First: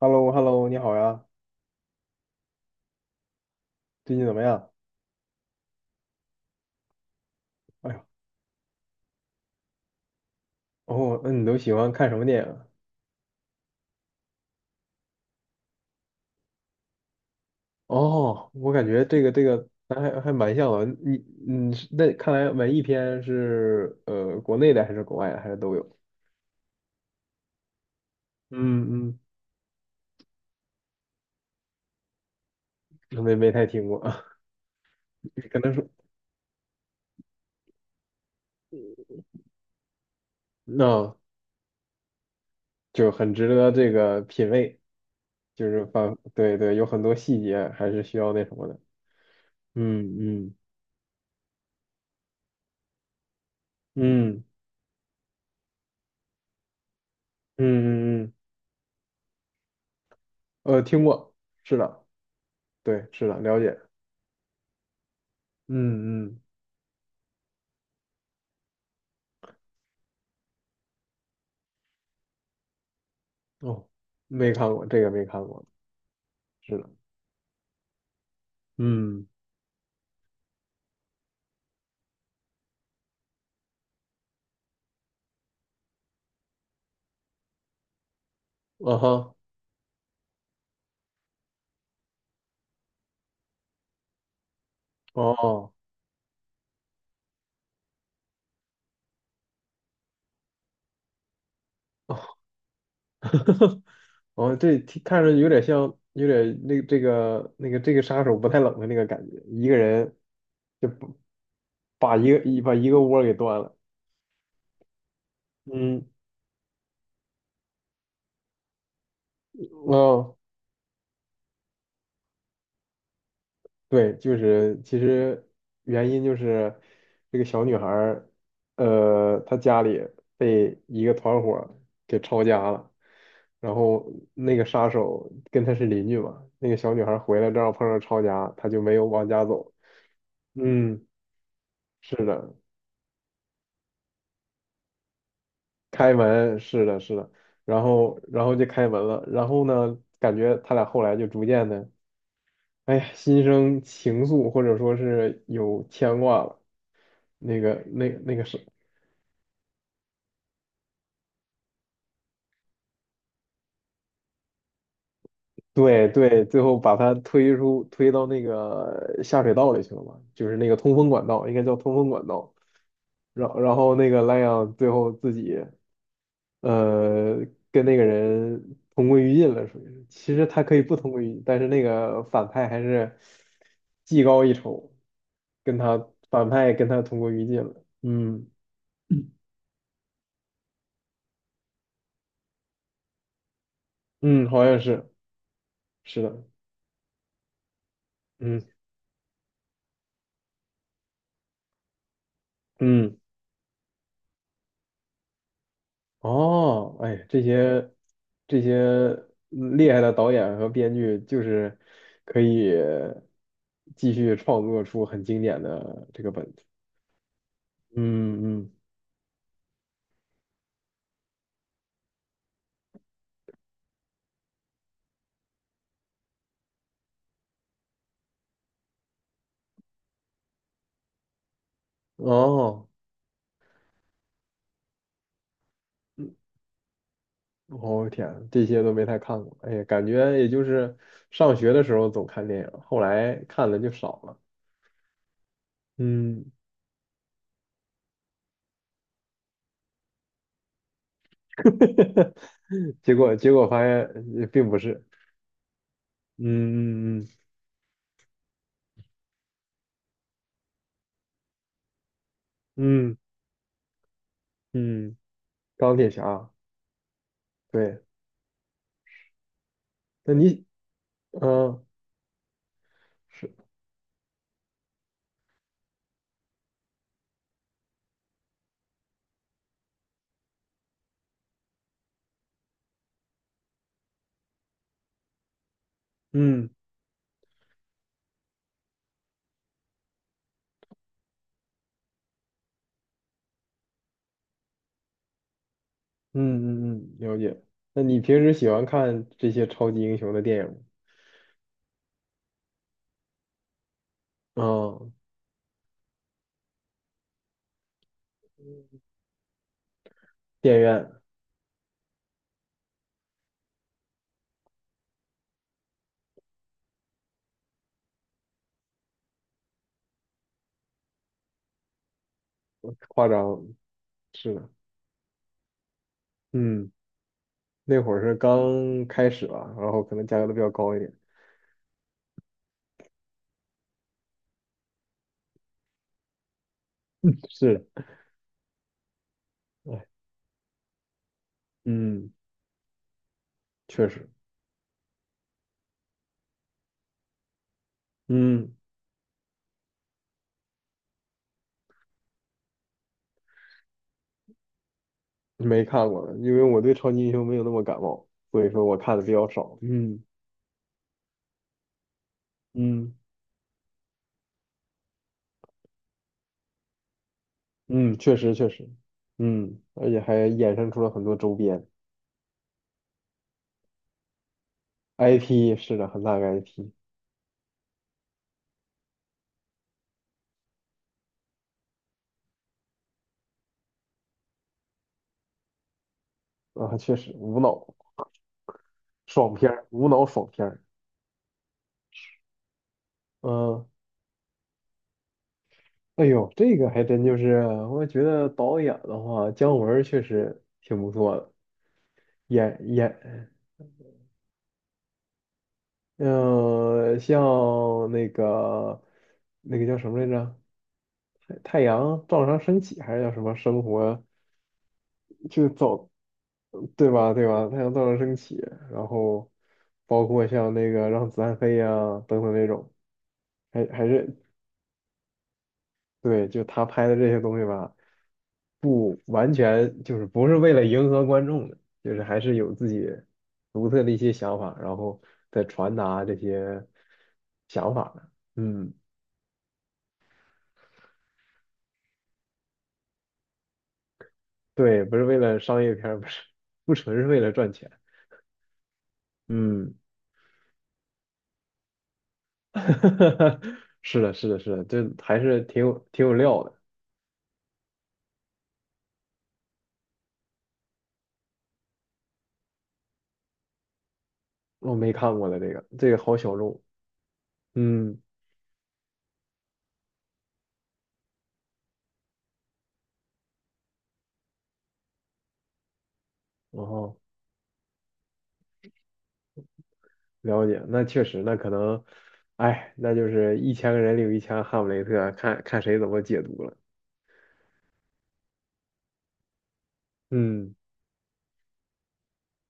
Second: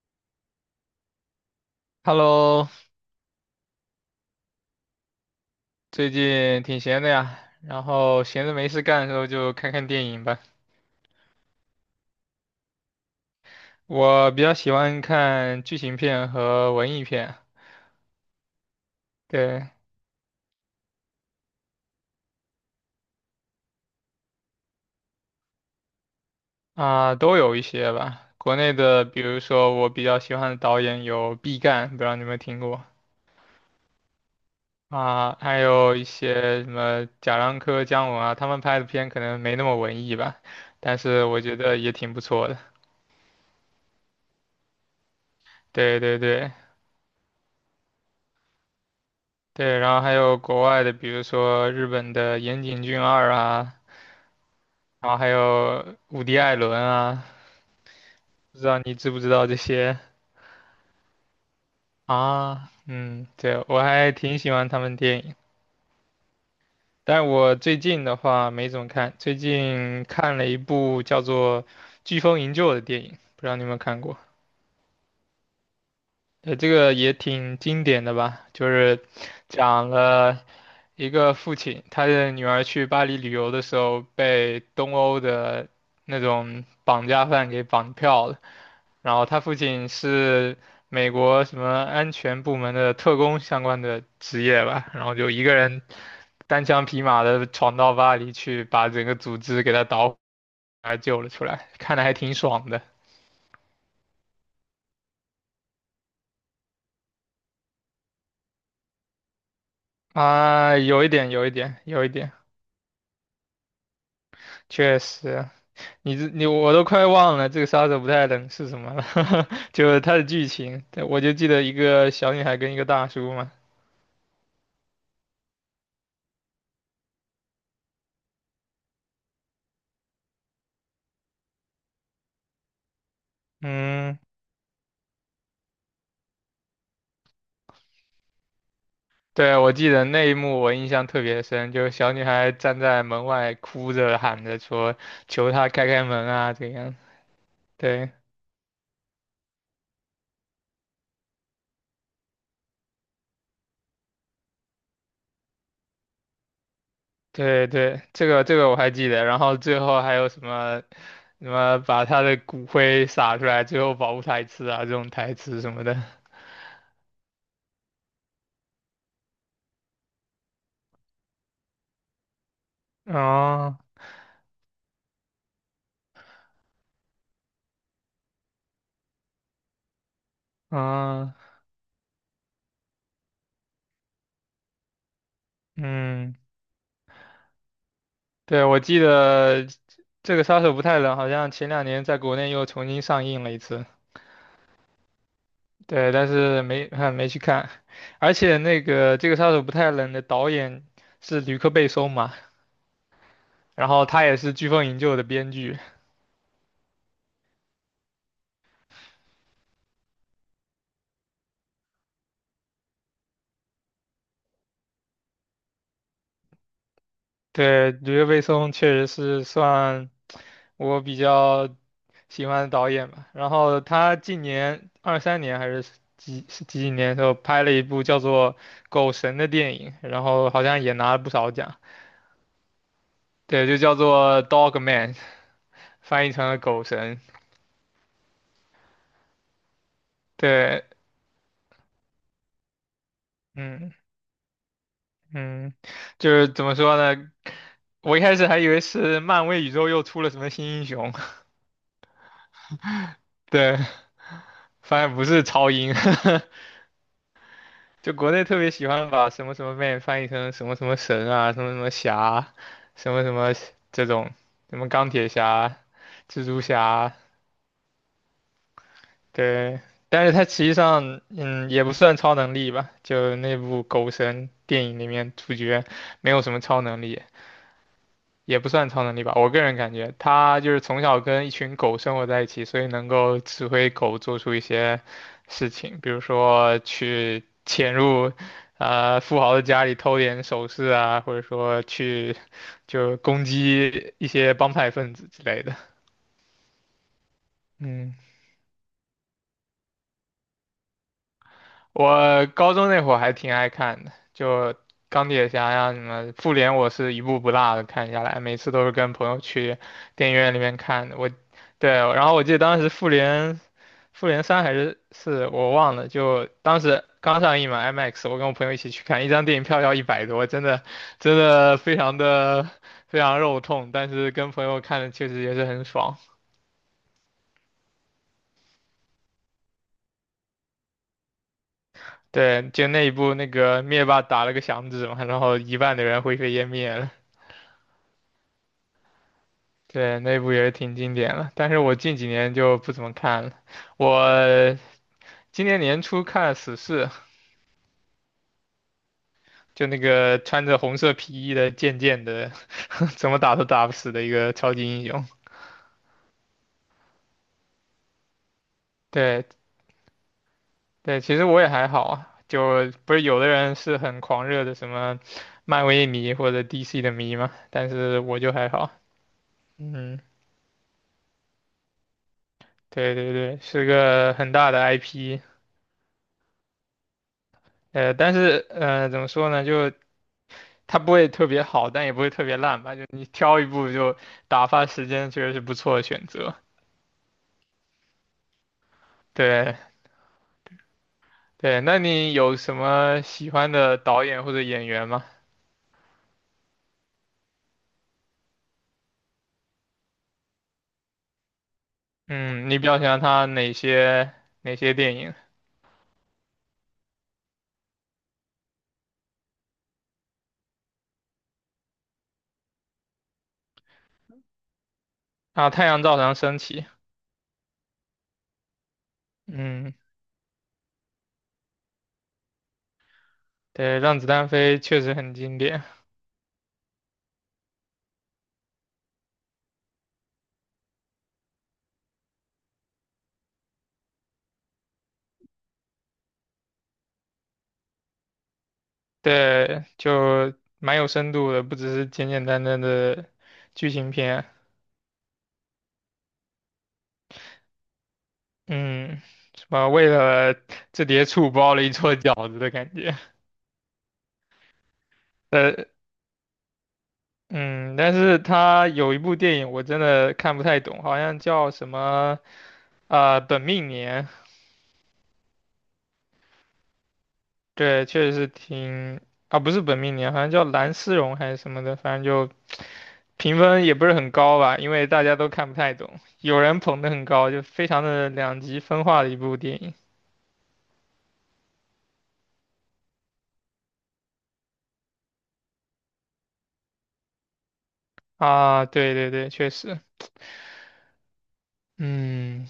h e l l o h e l l o 你好呀，Hello，最近怎么样？最近挺闲的呀，然哎呦，后闲着没事干的时候就看看电影吧。哦，那你都喜欢看什么电影啊。我比较喜欢看剧情片和文艺片，哦，我感觉这个对咱还蛮像的。你是那看来文艺片是国内的还是国外的还是都有？啊，都有一些吧。国内的，嗯比如说我比较喜欢的导演有毕赣，不知道你有没有听过嗯，没太听过。啊？可还能是有一些什么贾樟柯、姜文啊，他们拍的片可能没那么文艺吧，但那、是我觉得也挺不错的。就很值得这个品味，就是对反对对对，有很多细节还是需要那什么的。对，然后还嗯有嗯国外的，比如说日本的岩井俊二啊。嗯然后还有伍迪·艾伦啊，嗯嗯嗯，不知道你知不知道这些听过，是的，啊？对，嗯，是的，了对，解。我还挺喜欢他们电影，嗯嗯。但我最近的话没怎么看，最近看了一部叫做《飓风营救》的电影，不知道你有没有哦，看过？没看过这个，没看过，这是的，个也挺经典的吧，就是嗯，讲了一个父亲，他的女儿去巴黎旅游的时候被东欧的那种绑架犯给绑票了，啊然后哈，他父亲是美国什么安全部门的特工相关的职业吧，然后就一个哦人单枪匹马的闯到巴黎去，把整个组织给他捣毁，还救了出来，看的还挺爽的哦，这听看着有点像，有点那这个杀手不太冷的那个感觉，一个人啊，就有一点，有一点，有把一把一点，个一个窝给端了，确实。嗯，你我都快忘了这个杀手不太冷是什么了，就是它的哦。剧情，对我就记得一个小女孩跟一个大叔嘛。对，就是其实原因就是这个小女孩儿，她家里被一个团伙儿给抄家了，然后嗯，那个杀手跟她是邻居嘛，那个小女孩儿回来正好碰上抄家，她就没有往家对，走。我记得那一幕我印嗯，象特别深，就是小是女孩的，站在门外哭着喊着说求他开开开门啊，门，这是样。的，是的，然对后就开门了，然后呢，感觉他俩后来就逐渐的，哎呀，心生情愫，或者说是有牵挂了。对对，这那个个这是。个我还记得。然后最后还有什么什么把他的骨灰撒出来，最后保护台词啊，这种台词什么的。对对，最后把他推到那个下水道里去了嘛，就是那个通风管道，应该叫通风管道。然然哦，后那个莱昂最后自己呃跟那个人同归于尽了，属于是其实他可以不同归于哦，尽，但是那个反派还是技高一筹，嗯。跟他同归于尽了。嗯对，我记得这个杀手不太冷，好像前两年在国内又重新上映了一次。嗯，好像是。对，是但的，是没 没去看，而且嗯那个这个杀手不太冷的导演是吕克贝松嘛，嗯。然后他也是《飓风营救》的编剧。哦，哎，这些厉害的导演和编剧，就是可以继续创作出很经典的这个本子。对，吕克贝嗯松确实是算我比较喜欢的导演吧。然后他近年二三年还是几几年的时候拍了一部叫做《狗神》的电影，然后好像也拿了不少奖。嗯，哦，对，就叫做 Dog Man，翻译嗯，成了狗神。我、天啊，这些都没太看过。哎呀，感觉也就对，是上学的时候总看电影，后来看的就嗯少了。嗯，就是嗯，怎么说呢？我一开始还以为是漫威宇宙又出了什么新英雄，结果 结果对，发现并不发是。现不是超英，嗯嗯嗯 就国内特别喜欢把什么什么 Man 翻译成什么什么神啊，什么什么侠，什嗯么什么这种，什么钢嗯，铁侠、钢铁蜘侠，蛛侠，对，对，但是那他实你际上，也嗯。不算超能力吧，就是。那部《狗神》电影里面主角没有什么超能力，也不算超能力吧。我个人感觉，他就是从小跟一群狗生活在一起，所以能够指挥狗做出一些事情，比如嗯说去潜入，富豪的家里偷点首饰啊，或者说去就攻击一些帮派分子之类的。嗯嗯嗯，了解。那嗯。你平时喜欢看这些超级英雄的电影吗？我高中那会儿还挺爱看的，就嗯，钢铁侠呀什么，复联我是一部不落的看下来，每次都是跟朋友去电影院里电面影看院，的。我，对，然后我记得当时复联，复联三还是四，我忘了，就当时刚上映嘛，IMAX，我跟我朋友一起去看，一张电影票要100多，真的真的非夸常肉张，痛，但是跟是朋的，友看的确实也是很爽。嗯，那会儿是刚开始吧，然后可能价格都比较高一点。对，就那一部那个灭霸打了个响指嘛，然后一半的人灰飞烟灭了。是的，哎，对，那部也挺经典了，但是我近几嗯，年就不怎么看了。确实，我今年年初看了《死侍》，嗯，就那个穿着红色皮衣的贱贱的，怎么打都打不死的一个超级英雄。没看过了因为我对超级英雄没有那么感冒，所以说我看的比对较少。嗯对，其实我也还好啊，就不嗯是有的人是很狂热的什么漫威迷或者 DC 的迷嘛，但嗯，是确我就实确还实，好。嗯，而且嗯，还衍生出了很多周边 对对对，是个很大的 IP。IP,是的，很大个 IP 但是怎么说呢，就。它不会特别好，但也不会特别烂吧？就你挑一部就打发时间，确实是不错的选择。啊，确实无脑。爽片对儿，无脑爽片儿。对，那你有什么喜欢嗯，的导演或者演员吗？哎呦，这个还真就是，我觉得导演的话，姜文儿确实挺不错的，嗯，演你比较喜欢他演，哪些电影嗯、像那个那个叫什么来着，太阳照常升起还是叫什么生活，啊？就《太阳走，照常升起》，对吧？对吧？太阳照常升起，然后嗯，包括像那个让子弹飞呀、等等那种，还对，还《让子是弹飞》确实很经典，对，就他拍的这些东西吧，不完全就是不是为了迎合观众的，就是还是有自己独特的一些想法，然后再传达这些想法的。嗯，对，就蛮有深度的，不只是简简单单的剧情片，对，不是为了商业片儿，不是，不纯是为了赚钱。嗯，什么嗯，为了这碟醋包了一桌饺子的感觉。是的，这还是呃，挺有料的。嗯，但是他有一部电影我真的看不太懂，好像叫什么啊、本命年，我没看过的这个，这个好小众。对，嗯，确实是挺啊，不是本命年，好像叫蓝丝绒还是什么的，反正就评分也不是很高吧，因为大家都看不太懂，有人然捧得后，很高，就非常的两极分化的一部电影了解，那确实，那可能，哎，那就是一千个人里有一千个哈姆雷特，看看谁怎么解读了。啊，对对对，确实，嗯，嗯，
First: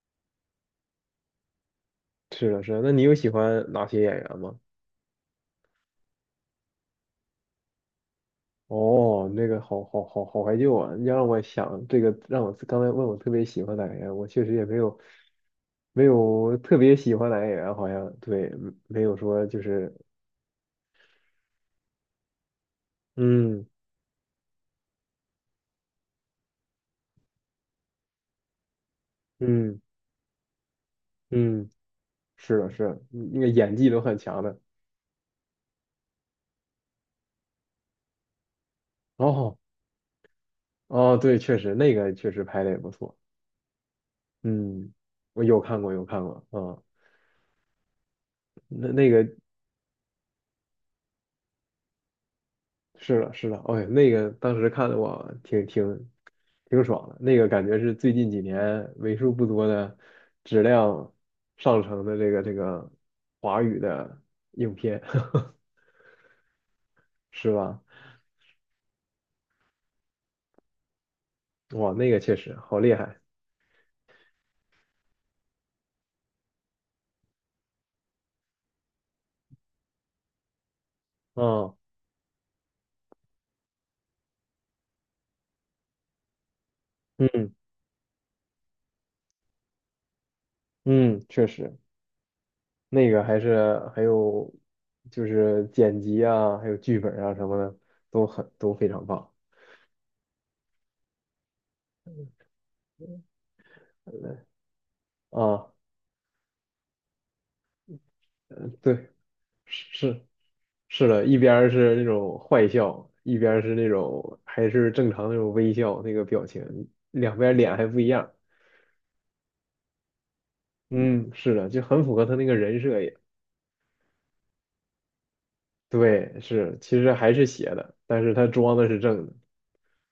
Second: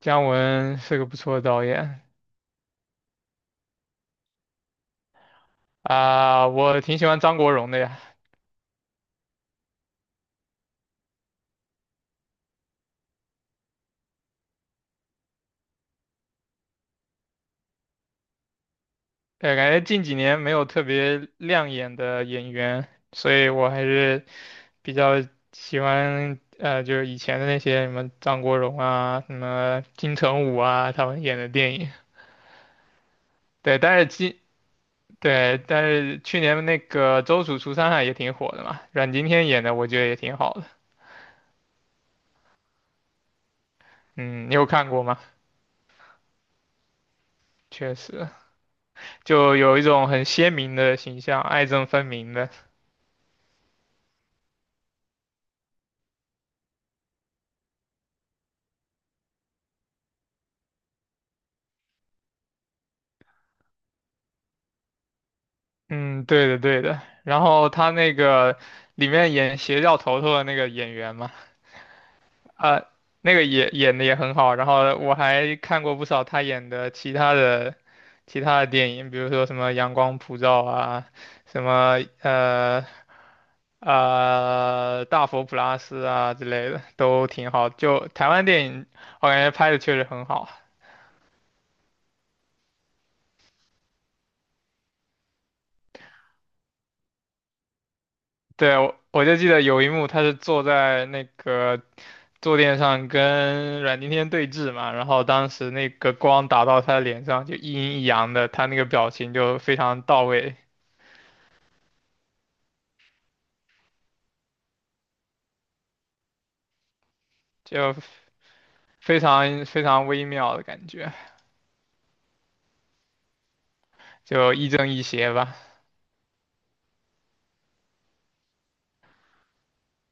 姜文是个不错的导演是的，是的。那你有喜欢哪些演员吗？啊，我挺喜欢张国荣的呀。哦，那个好怀旧啊！你要让我想这个，让我刚才问我特别喜欢哪个演员，我确实也没有特别喜欢哪个演员，好像对，没有说对，就感觉是，近几年没有特别亮眼的演员，所以嗯我还是比较喜欢就是以前的那些什么张国荣啊、什嗯么金城武啊，他们演的嗯，电影。是的，是的，那个演对，技但都是很强的。但是去年那个《周处除三害》也挺火的嘛，阮经天哦演的我觉得也挺好的。哦，对，确实那个确实拍的也不错。嗯，你有看嗯，过吗？我有看过，有看过，啊，确实，那那个就有一种很鲜明的形象，爱憎分明的。是的，是的，哎，那个当时看的我挺爽的，那个感觉是最近几年为数不多的质量上乘的这个华语的影片。嗯，对的对的。然是后吧？他那个里面演邪教头头的那个演员嘛，哇，那个确实好啊、厉害，那个也演的也很好。然后我还看过不少他演的其他的电影，比如说什么《阳光普照》啊，什啊，么《大佛普拉斯》啊之类的，都挺嗯好。就台湾电影，我感觉拍的确实很好。嗯，确实，那个还有就是剪辑啊，还有剧本啊什么的，都对，非我常我棒。就记得有一幕，他是坐在那个坐垫上跟阮经天对峙嘛，然后当啊，时那个光打到他的脸上，就一阴一阳的，他那个对，表情就非常是。到是，位，是的，一边儿是那种坏笑，一边儿是那种还是正常那种微笑那个表情，两边儿脸还不一就样。非常非常微妙的感觉，嗯，是的，就很符合他那个人设也。就亦正亦邪吧。对，是，其实还是邪的，但是他装的是正的。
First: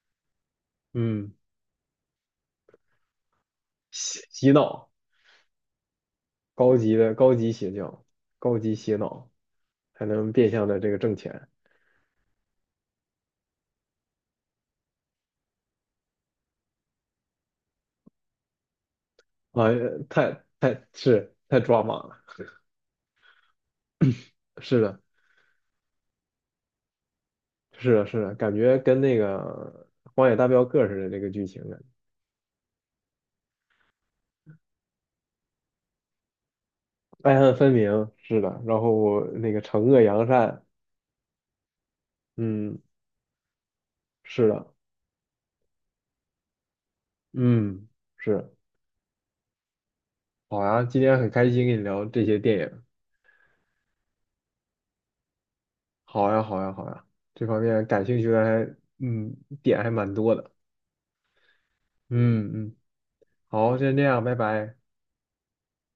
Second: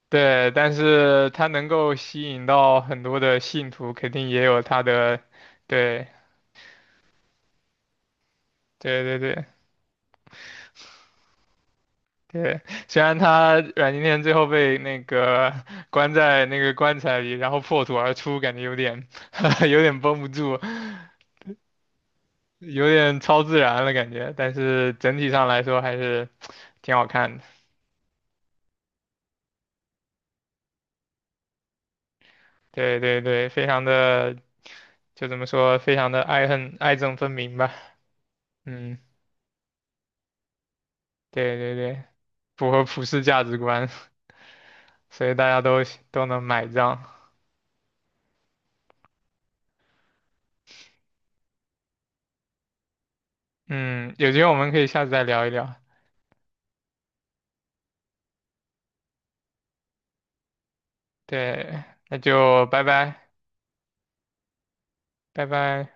对，但是嗯，他能够吸引到很多的信徒，肯定也洗有他脑，的，对高级邪教，高级洗对对脑，对才能变相的这个挣钱对。虽然他阮经天最后被那个关在那个棺材里，然后破土而出，感觉有点 啊！有点绷不太住。太是太抓马了。有点超自然了感觉，但是是的，整体上来说还是挺好看的。是的，感觉跟那个《荒野大镖客》似的这个剧情啊。对对对，非常的，就怎么说，非常的爱憎分爱恨明分吧。明，是的。然嗯，后那个惩恶扬善，对对对，符嗯，合普世价值观，是的，所以大家都能买账。嗯，是。好呀，今天很开心跟你聊这些电影。嗯，有机会我们可以下次再聊一聊。好呀，好呀，好呀，这方面感兴趣的还，嗯，点还蛮多的。对，那嗯就嗯，拜拜，好，先这样，拜拜。拜拜。